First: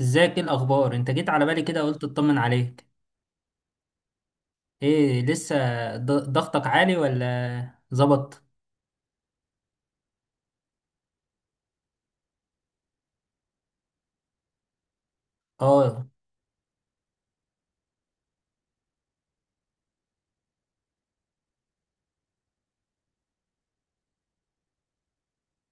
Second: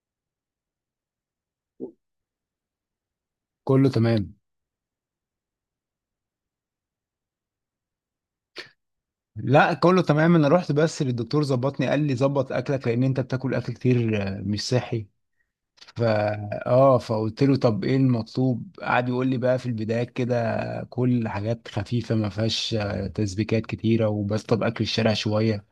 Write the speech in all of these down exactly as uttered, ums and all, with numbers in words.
ازيك؟ ايه الاخبار؟ انت جيت على بالي كده، قلت اطمن عليك. كله تمام. ايه لسه ض- ضغطك عالي ولا ظبط؟ لا كله تمام. انا رحت بس للدكتور، ظبطني، قال لي ظبط اكلك لان انت بتاكل اكل كتير آه، مش صحي. اه. فا اه فقلت له طب ايه المطلوب؟ قعد يقول لي بقى في البداية كده كل حاجات خفيفة ما فيهاش آه، تسبيكات كتيرة، وبس طب اكل الشارع شوية.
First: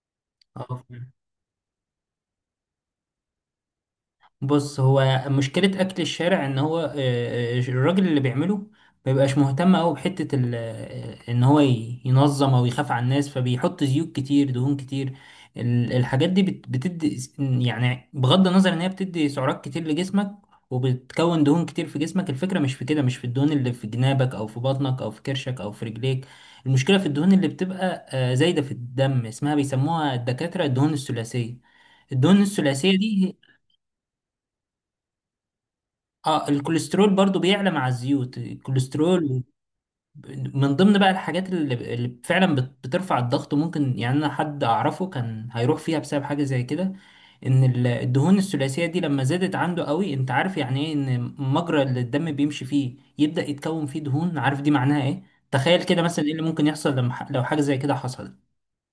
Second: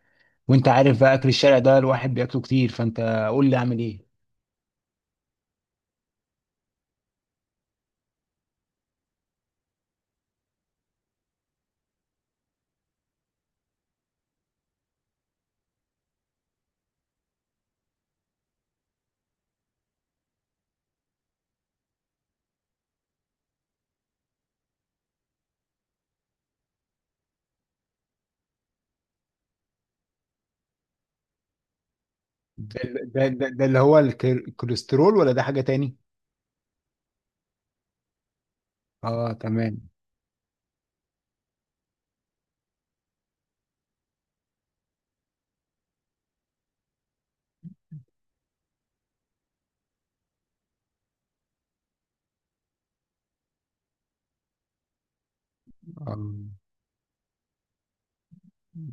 وانت اه، عارف بقى اكل الشارع ده الواحد بياكله كتير، فانت قول لي اعمل ايه؟ بص، هو مشكلة أكل الشارع إن هو آه، آه، الراجل اللي بيعمله ما بيبقاش مهتم أوي بحتة ال- آه، إن هو ي- ينظم أو يخاف على الناس، فبيحط زيوت كتير، دهون كتير. ال- الحاجات دي بت- بتدي س- يعني بغض النظر إن هي بتدي سعرات كتير لجسمك، وبتكون دهون كتير في جسمك. الفكرة مش في كده، مش في الدهون اللي في جنابك أو في بطنك أو في كرشك أو في رجليك. المشكلة في الدهون اللي بتبقى آه، زايدة في الدم، اسمها بيسموها الدكاترة الدهون الثلاثية. الدهون ده الثلاثية ده دي، ده, ده اللي هو الكر- الكوليسترول، ولا ده حاجة تاني؟ اه الكوليسترول برضو بيعلى مع الزيوت، اه الكوليسترول. تمام. من ضمن بقى الحاجات اللي, اللي فعلا بت- بترفع الضغط، ممكن يعني انا حد اعرفه كان هيروح فيها بسبب حاجة زي كده. ان ال- الدهون الثلاثية دي لما زادت عنده قوي، انت عارف يعني ايه ان مجرى اللي الدم بيمشي فيه يبدأ يتكون فيه دهون؟ عارف دي معناها ايه؟ تخيل كده اه، مثلا ايه اللي ممكن يحصل لما ح- لو حاجة زي كده حصلت.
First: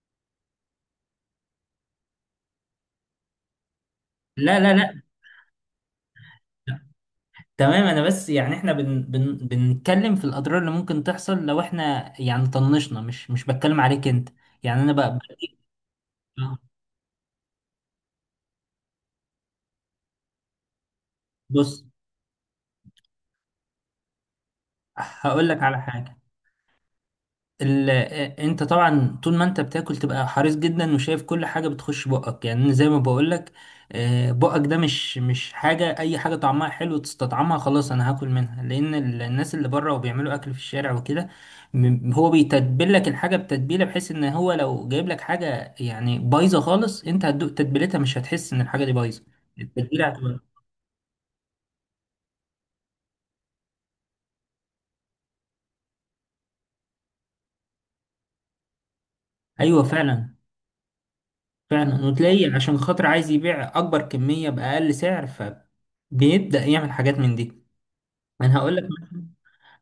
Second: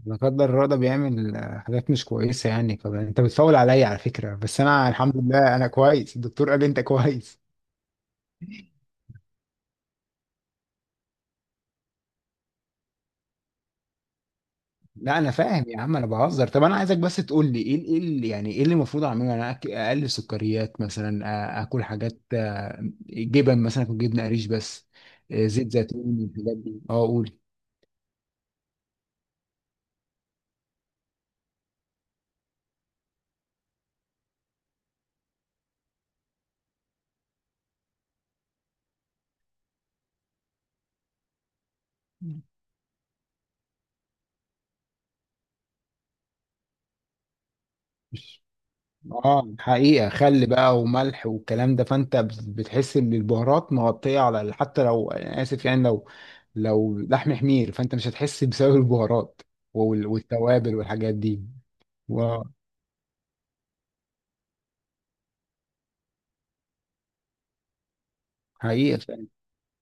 لا قدر الله، ده بيعمل آه، حاجات مش كويسة يعني، فأنت بتفاول عليا على فكرة، لا بس لا أنا لا، الحمد لله أنا كويس، الدكتور قال لي أنت كويس. تمام، انا بس يعني احنا بن بن بنتكلم في الاضرار اللي ممكن تحصل لو احنا يعني طنشنا، مش مش بتكلم عليك انت. يعني انا لا بقى، أنا فاهم يا عم، أنا بهزر. طب أنا عايزك بس تقول لي إيه إيه اللي، يعني إيه اللي المفروض أعمله؟ أنا أك- أقلل سكريات مثلا، آ- بص، آكل حاجات آه، جبن مثلا، أكل جبنة قريش بس، آه، هقول لك زيت على حاجة. زيتون، الحاجات دي؟ أه قول. ال... آه، انت طبعا طول ما انت بتاكل تبقى حريص جدا وشايف كل حاجه بتخش بقك، يعني زي ما بقولك، آه، بقك ده مش مش حاجه اي حاجه طعمها حلو تستطعمها خلاص انا هاكل منها، لان ال- الناس اللي بره وبيعملوا اكل في الشارع وكده، م- هو بيتبل لك الحاجه بتتبيله بحيث ان هو لو جايب لك حاجه يعني بايظه خالص، انت هتدوق تتبيلتها مش هتحس ان الحاجه دي بايظه. اه التتبيله حقيقة، هتبقى خل بقى وملح والكلام ده، فانت ب- بتحس ان البهارات مغطية على ال- حتى لو انا اسف يعني، لو لو لحم حمير فانت مش هتحس بسبب البهارات ايوه وال- فعلا. والتوابل والحاجات دي. فعلا، و- وتلاقي عشان خاطر عايز يبيع اكبر كميه باقل سعر، ف بيبدأ يعمل حاجات من دي. انا هقول لك حقيقة مثلا، فعلا.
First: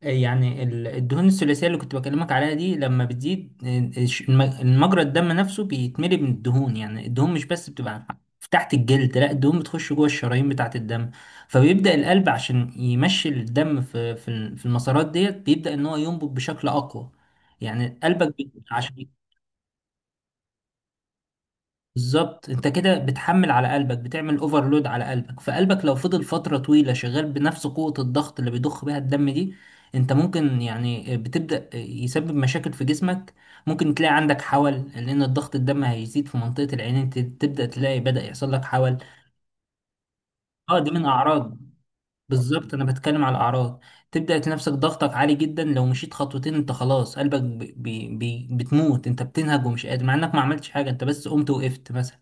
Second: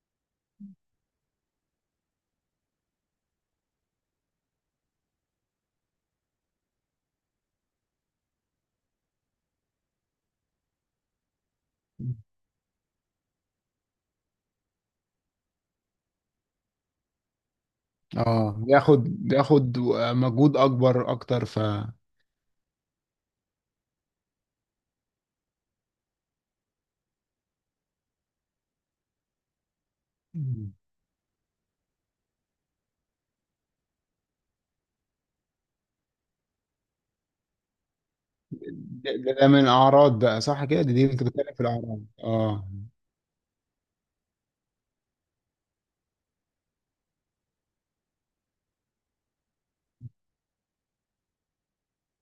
آه، يعني ال- الدهون الثلاثيه اللي كنت بكلمك عليها دي لما بتزيد، آه، الش- الم- المجرى الدم نفسه بيتملي من الدهون، يعني الدهون مش بس بتبقى في تحت الجلد، لا، الدهون بتخش جوه الشرايين بتاعه الدم. فبيبدا القلب عشان يمشي الدم في في ال- في المسارات ديت، بيبدا ان هو ينبض بشكل اقوى. يعني قلبك بي- اه، بياخد عشان بياخد مجهود اكبر اكتر ف بالظبط. انت كده بتحمل على قلبك، بتعمل اوفرلود على قلبك، فقلبك لو فضل فترة طويلة شغال بنفس قوة الضغط اللي بيضخ بيها الدم دي، انت ممكن يعني بتبدأ يسبب مشاكل في جسمك. ممكن تلاقي عندك حول لان الضغط الدم هيزيد في منطقة العينين، ت- تبدأ تلاقي بدأ يحصل لك حول. ده, ده ده من اعراض بقى صح اه كده، دي دي, من دي انت بتتكلم اعراض. في الاعراض، اه؟ بالظبط، انا بتكلم على الاعراض. تبدأ تنفسك ضغطك عالي جدا، لو مشيت خطوتين انت خلاص قلبك بي بي بي- بتموت، انت بتنهج ومش قادر مع انك ما عملتش حاجة، انت بس قمت وقفت مثلا.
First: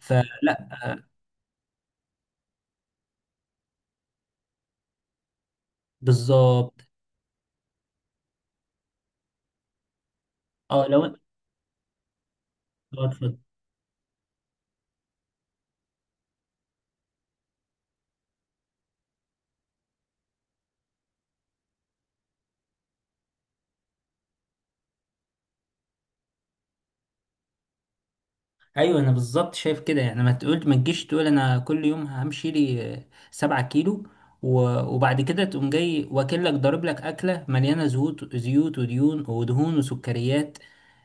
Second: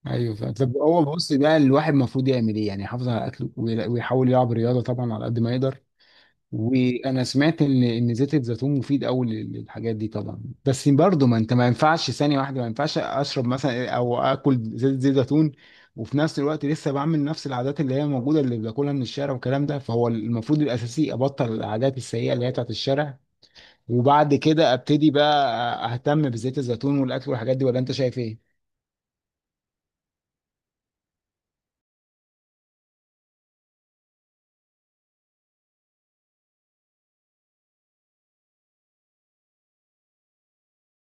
ف ايوه فعلا. طب هو بص بقى، الواحد المفروض يعمل ايه يعني؟ يحافظ على اكله، ويلا- ويحاول يلعب رياضه طبعا على قد ما يقدر. بالظبط. وانا سمعت ان ان زيت الزيتون مفيد قوي لل- للحاجات دي طبعا، اه بس لو انت برضه ما انت ما ينفعش ثانيه واحده، ما ينفعش آه، اتفضل. اشرب مثلا او اكل زيت زيت زيتون، وفي نفس الوقت لسه بعمل نفس العادات اللي هي موجوده اللي باكلها من الشارع والكلام ده، فهو المفروض الاساسي ابطل العادات السيئه اللي هي بتاعت الشارع، وبعد كده ابتدي بقى اهتم بزيت الزيتون والاكل والحاجات دي، ولا انت شايف ايه؟ ايوه انا بالظبط شايف كده، يعني ما تقول ما تجيش تقول انا كل يوم همشي لي آه، سبعة كيلو، و- وبعد كده تقوم جاي واكلك ضارب لك اكله مليانه زيوت زيوت وديون ودهون وسكريات،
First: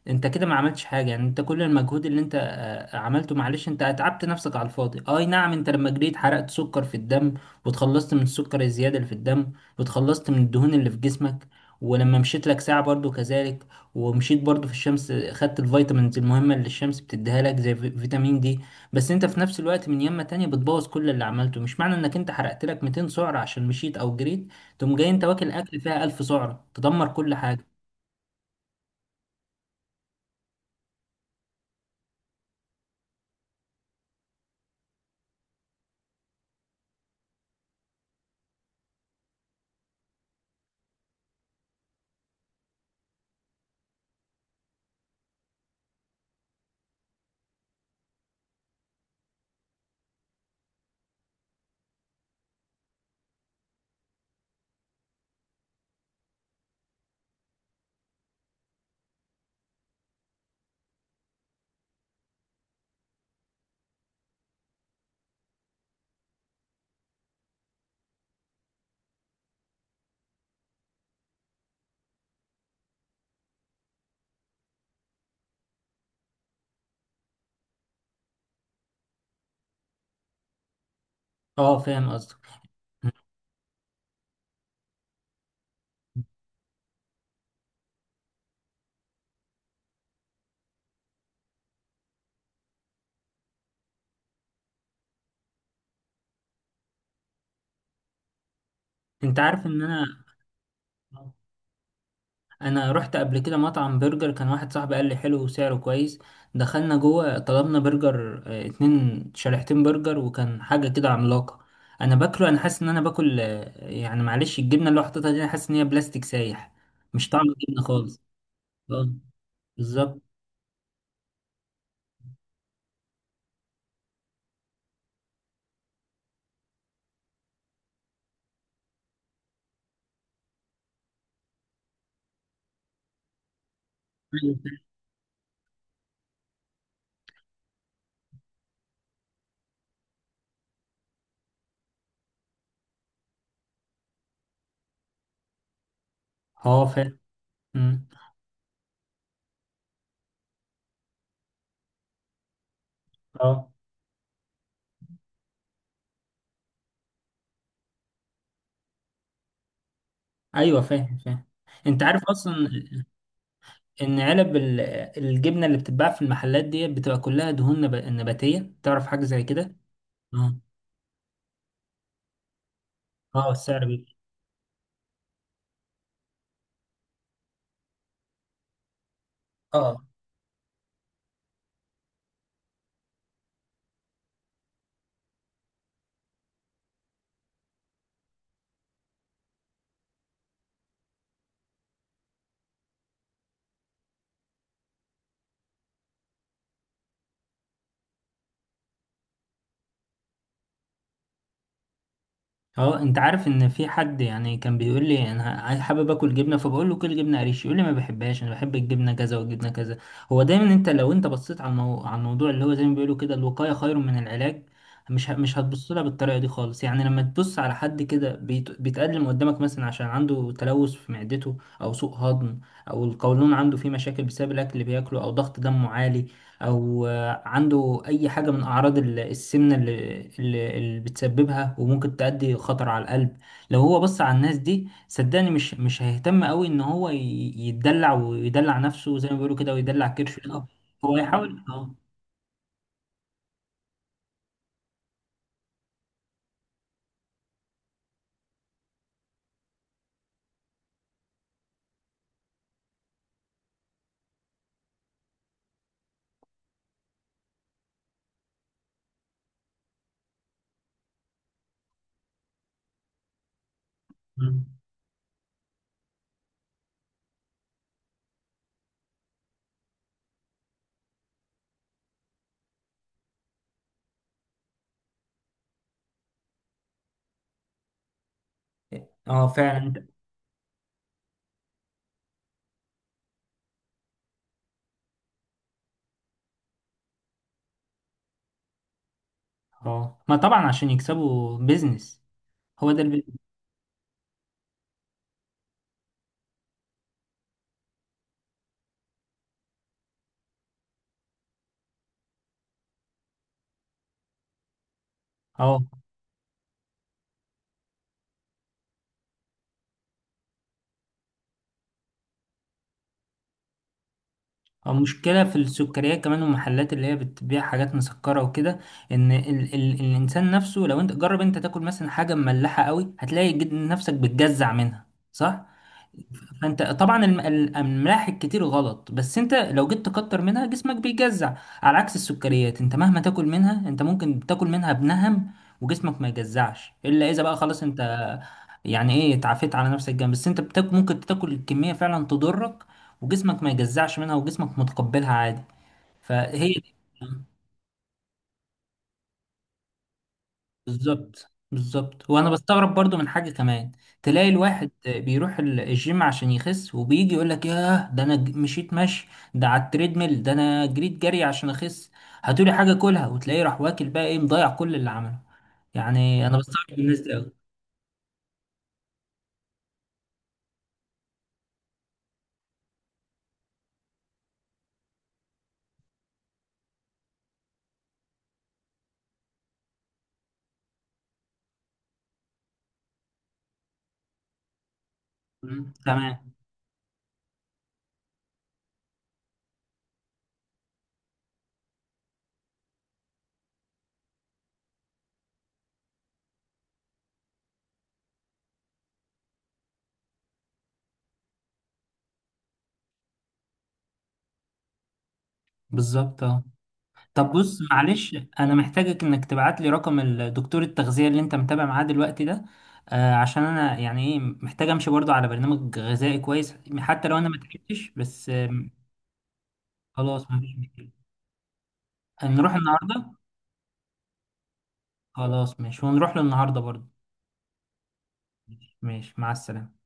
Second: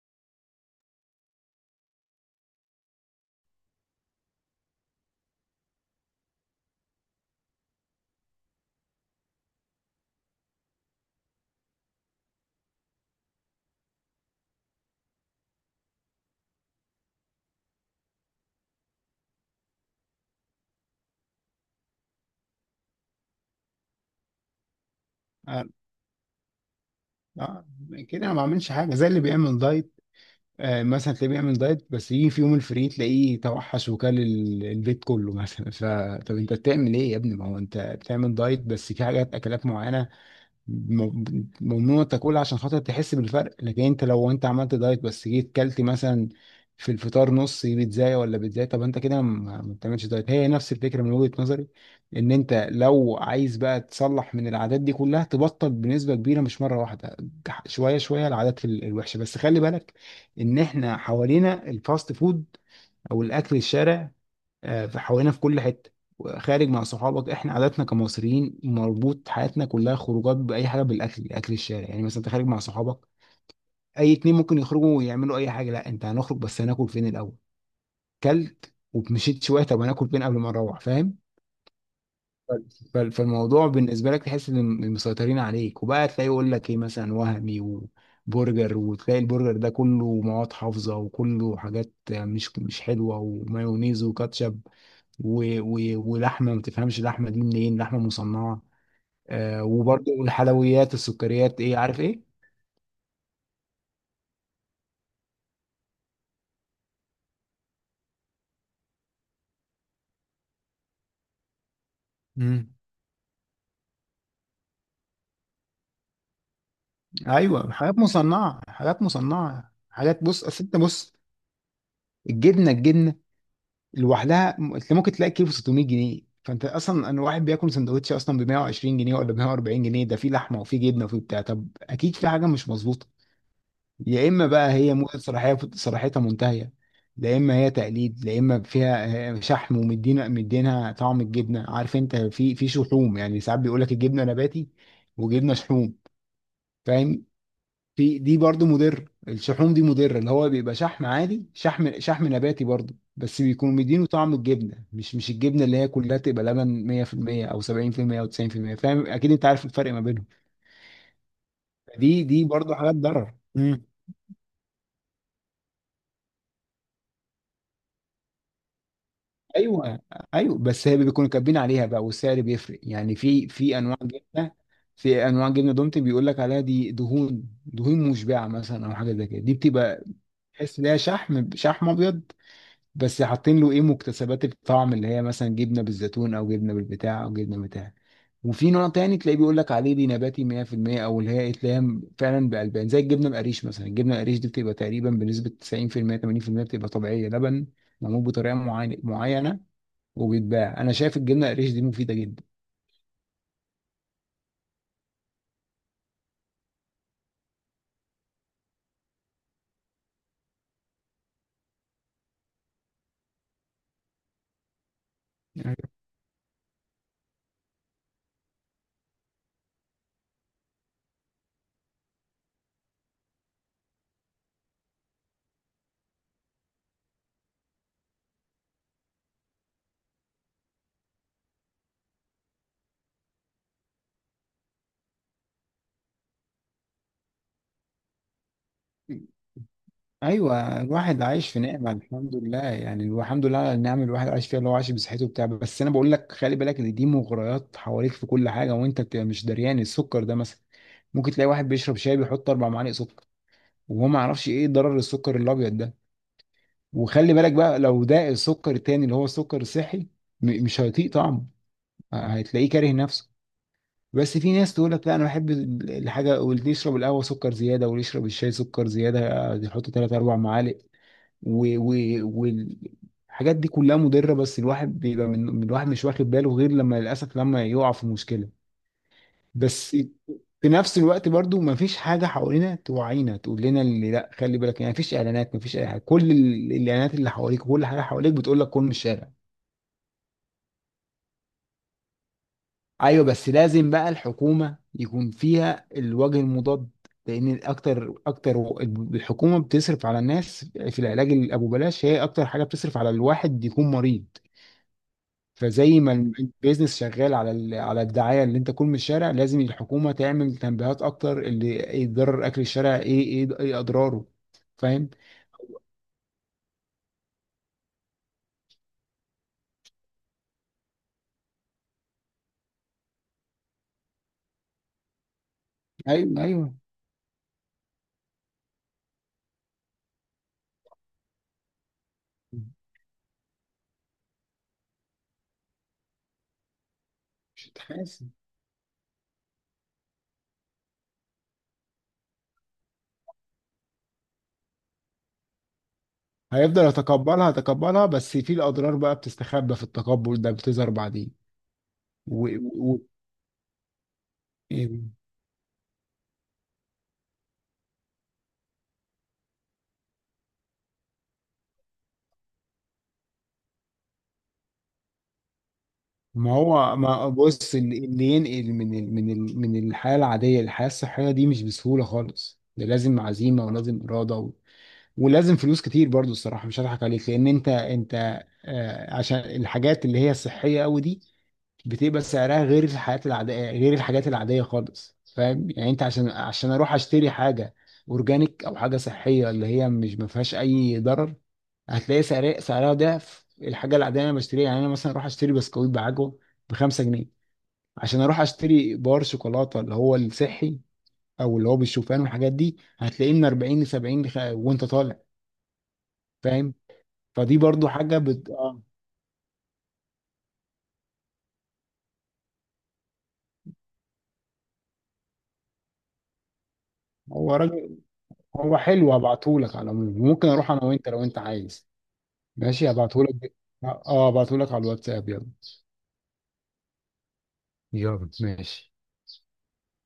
انت كده ما عملتش حاجه. يعني انت كل المجهود اللي انت آه، عملته معلش، انت اتعبت نفسك على الفاضي. آه، اي نعم انت لما جريت حرقت سكر في الدم، وتخلصت من السكر الزياده اللي في الدم، وتخلصت من الدهون اللي في جسمك، ولما مشيت لك ساعه برضو كذلك، ومشيت برضو في الشمس خدت الفيتامينز المهمة اللي الشمس بتديها لك زي في- فيتامين دي. بس انت في نفس الوقت من يمة تانية بتبوظ كل اللي عملته. مش معنى انك انت حرقت لك مئتين سعرة عشان مشيت او جريت تقوم جاي انت واكل آه، اكل فيها ألف سعرة تدمر كل آه، حاجة. كده انا ما بعملش حاجه زي اللي بيعمل دايت. آه، مثلا تلاقيه بيعمل دايت، بس يجي في يوم الفري تلاقيه توحش وكل ال- البيت كله مثلا فطب انت بتعمل ايه يا ابني؟ ما هو انت بتعمل دايت بس في حاجات اكلات معينه م- ممنوع تاكلها عشان خاطر تحس بالفرق، لكن انت لو انت عملت دايت بس جيت كلت مثلا في الفطار نص بيتزاية ولا بيتزاية، طب انت كده ما ما بتعملش دايت. هي نفس الفكرة من وجهة نظري، ان انت لو عايز بقى تصلح من العادات دي كلها، تبطل بنسبة كبيرة مش مرة واحدة، ج- شوية شوية العادات ال- الوحشة. بس خلي بالك ان احنا حوالينا الفاست فود او الاكل الشارع آه، في حوالينا في كل حته. خارج مع صحابك، احنا عاداتنا كمصريين مربوط حياتنا كلها خروجات باي حاجه بالاكل، اكل الشارع. يعني مثلا انت خارج مع صحابك، اي اتنين ممكن يخرجوا ويعملوا اي حاجه، لا انت هنخرج بس هناكل فين الاول؟ كلت ومشيت شويه، طب هناكل فين قبل ما نروح؟ فاهم؟ اه فاهم قصدك. ف- فالموضوع بالنسبه لك، تحس ان مسيطرين عليك، وبقى تلاقي يقول لك ايه مثلا، وهمي وبرجر، وتلاقي البرجر ده كله مواد حافظه، وكله حاجات مش مش حلوه، ومايونيز وكاتشب و... و... ولحمه ما تفهمش اللحمه دي منين، لحمه مصنعه، انت آه، عارف ان انا، وبرضه الحلويات، السكريات، ايه عارف ايه. انا رحت قبل كده مطعم برجر، كان واحد صاحبي قال لي حلو وسعره كويس. دخلنا جوه طلبنا برجر، آه، اتنين شريحتين برجر، وكان حاجة كده عملاقة. انا باكله انا امم حاسس ان انا باكل آه، يعني معلش الجبنة اللي هو حاططها دي انا حاسس ان هي بلاستيك سايح، مش طعم ايوه، الجبنة حاجات خالص. مصنعه، حاجات اه مصنعه، بالظبط. حاجات. بص، اصل انت بص الجبنه، الجبنه لوحدها م- انت ممكن تلاقي كيلو ستمائة جنيه. فانت اصلا، انا واحد بياكل سندوتش اصلا ب مية وعشرين جنيه ولا ب مائة واربعين جنيه، ده فيه لحمه وفيه جبنه وفيه بتاع، طب اكيد في حاجه مش مظبوطه. يا اما أيوة. بقى هي موجة صلاحيه صلاحيتها منتهيه، لا اما هي تقليد، لا اما فيها آه، شحم، ومدينا مدينها طعم الجبنه. عارف انت، في في شحوم يعني، ساعات بيقول لك الجبنه نباتي وجبنه شحوم. اه فاهم. فاهم. أمم. في دي برضو مضر، الشحوم دي مضره، اللي هو بيبقى شحم عادي، شحم شحم نباتي برضو، بس اه بيكون مدينه طعم الجبنه، مش مش الجبنه اللي هي كلها تبقى لبن مية في المية او سبعين في المية او تسعين في المية. فاهم، اكيد انت عارف الفرق ما بينهم. ايوه فاهم فاهم. انت دي عارف دي اصلا برضو حاجات ضرر. مم. ان علب ال- الجبنة اللي بتتباع في المحلات دي بتبقى كلها دهون نب- نباتية، تعرف حاجة زي كده؟ ايوه، اه. ايوه، بس هي بيكونوا كاتبين عليها بقى والسعر بيفرق يعني، في اه في السعر انواع بيبقى جبنه، في انواع جبنه دومتي بيقول لك عليها دي دهون، دهون مشبعه مثلا، او حاجه زي كده دي اه. بتبقى تحس ان هي شحم، شحم ابيض، بس حاطين له ايه، مكتسبات الطعم اللي هي مثلا جبنه بالزيتون او جبنه بالبتاع او جبنه بتاع. وفي نوع تاني تلاقيه بيقول لك عليه دي نباتي مية في المية، او اللي هي إيه، تلاقيها فعلا بالبان زي الجبنه القريش مثلا، الجبنه القريش دي بتبقى تقريبا بنسبه تسعين في المية تمانين في المية، بتبقى طبيعيه لبن، معمول بطريقه معينه معينه. وبيتباع. انا شايف الجبنه القريش دي مفيده جدا. اه، انت عارف ان في حد يعني كان بيقول لي انا عايز- حابب اكل جبنه، فبقول له كل جبنه قريش، يقول لي ما بحبهاش، انا بحب الجبنه كذا والجبنه كذا. هو دايما انت لو انت بصيت على المو... على الموضوع اللي هو زي ما بيقولوا كده الوقايه خير من العلاج، مش ه... مش هتبص لها بالطريقه دي خالص. يعني لما تبص على حد كده بيت... بيتقدم قدامك مثلا عشان عنده تلوث في معدته او سوء هضم، او القولون عنده فيه مشاكل بسبب الاكل اللي بياكله، او ضغط دمه عالي، او عنده أي حاجة من أعراض ال- السمنة اللي, اللي, اللي بتسببها وممكن تؤدي خطر على القلب. لو هو بص على الناس دي صدقني مش مش هيهتم قوي إن هو ي- يتدلع ويدلع نفسه زي ما بيقولوا كده ويدلع كرشه، لا. ايوه هو الواحد عايش في يحاول نعمه اه. الحمد لله، يعني الحمد لله على النعم اللي الواحد عايش فيها، اللي هو عايش بصحته وبتاع، بس انا بقول لك خلي بالك ان دي مغريات حواليك في كل حاجه، وانت بتبقى مش دريان. السكر ده مثلا، ممكن تلاقي واحد بيشرب شاي بيحط اربع معالق سكر، وهو ما يعرفش ايه ضرر السكر الابيض ده. وخلي بالك بقى، لو ده السكر التاني اللي هو سكر صحي، م- مش هيطيق طعمه، هتلاقيه كاره نفسه. بس في مم. ناس تقول لك لا انا بحب الحاجه، واللي يشرب القهوه سكر زياده، واللي يشرب الشاي سكر زياده، يحط ثلاث اربع معالق، و- و- والحاجات دي كلها مضره، بس الواحد بيبقى من من- الواحد مش واخد باله، غير لما للاسف، لما يقع في مشكله. اه بس فعلا. في نفس الوقت برضو ما فيش حاجه حوالينا توعينا تقول لنا اللي لا خلي بالك يعني، ما فيش اعلانات، ما فيش اي حاجه، كل ال- الاعلانات اللي حواليك، كل حاجه حواليك بتقول لك كل من الشارع. اه ما طبعا عشان يكسبوا بيزنس، هو ده ايوه البيزنس. بس لازم بقى الحكومه يكون فيها الوجه المضاد، لان اكتر اكتر و- الحكومه بتصرف على الناس في العلاج اللي ابو بلاش، هي اكتر حاجه بتصرف على الواحد يكون مريض. اه فزي ما ال- البيزنس شغال على ال- على الدعايه اللي انت تكون من الشارع، لازم الحكومه تعمل تنبيهات اكتر، اللي يضرر اكل الشارع ايه، ايه ايه اضراره. أو فاهم؟ مشكلة في السكريات كمان والمحلات اللي هي بتبيع حاجات مسكرة وكده. إن ال ال الإنسان نفسه، لو أنت جرب أنت تاكل مثلا حاجة مملحة قوي هتلاقي جد- نفسك بتجزع منها، صح؟ ايوه ايوه. فانت طبعا الم- الاملاح الكتير غلط، بس انت لو جيت تكتر منها جسمك بيجزع. على عكس السكريات، انت مهما تاكل منها، انت ممكن تاكل منها بنهم وجسمك ما يجزعش الا اذا بقى مش خلاص انت هتحاسب، يعني ايه اتعافيت على نفسك جامد، بس انت بتاك ممكن تاكل الكمية فعلا تضرك، وجسمك ما يجزعش منها، وجسمك متقبلها عادي. فهي هيفضل دي. يتقبلها يتقبلها، بس في الاضرار بقى بتستخبى في التقبل ده، بتظهر بالظبط بالظبط. وانا بستغرب بعدين. برضو من حاجه كمان، تلاقي الواحد بيروح ال- الجيم عشان يخس، وبيجي يقول لك ياه ده انا ج- مشيت مشي ده على التريدميل، ده انا جريت جري عشان اخس هاتولي حاجه كلها، وتلاقيه راح واكل بقى، ايه مضيع كل اللي عمله. يعني ما انا بستغرب هو، من الناس ما دي قوي. بص، اللي اللي ينقل من ال من ال من الحياة العادية للحياة الصحية دي مش بسهولة خالص، ده لازم عزيمة ولازم إرادة و... ولازم فلوس كتير برضو الصراحة، مش هضحك عليك، لأن أنت أنت آه عشان الحاجات اللي هي الصحية أوي دي بتبقى سعرها غير الحاجات العادية، غير الحاجات العادية خالص. فاهم يعني، أنت عشان تمام عشان أروح أشتري حاجة أورجانيك أو حاجة صحية اللي هي مش ما فيهاش أي ضرر، هتلاقي سعر- سعرها ضعف الحاجه العاديه اللي انا بشتريها. يعني انا مثلا اروح اشتري بسكويت بعجوه ب خمسة جنيه، عشان اروح اشتري بار شوكولاته اللي هو الصحي او اللي هو بالشوفان والحاجات دي، هتلاقيه من اربعين ل سبعين لخ- وانت طالع. بالظبط اه. فاهم؟ طب فدي بص برضو حاجه معلش، بت... انا آه. محتاجك انك تبعت لي رقم الدكتور التغذية اللي انت متابع معاه دلوقتي ده. آه، عشان انا يعني ايه محتاج امشي برضو على برنامج غذائي كويس حتى لو انا هو ما راجل، تعبتش بس هو آم، حلو، هبعتهولك. على العموم ممكن خلاص اروح مفيش انا مشكلة، وانت لو انت عايز. نروح ماشي النهاردة. هبعتهولك ب- اه هبعتهولك على الواتساب. يلا، خلاص ماشي، ونروح له النهاردة برضو. يلا ماشي. ماشي، مع السلامة.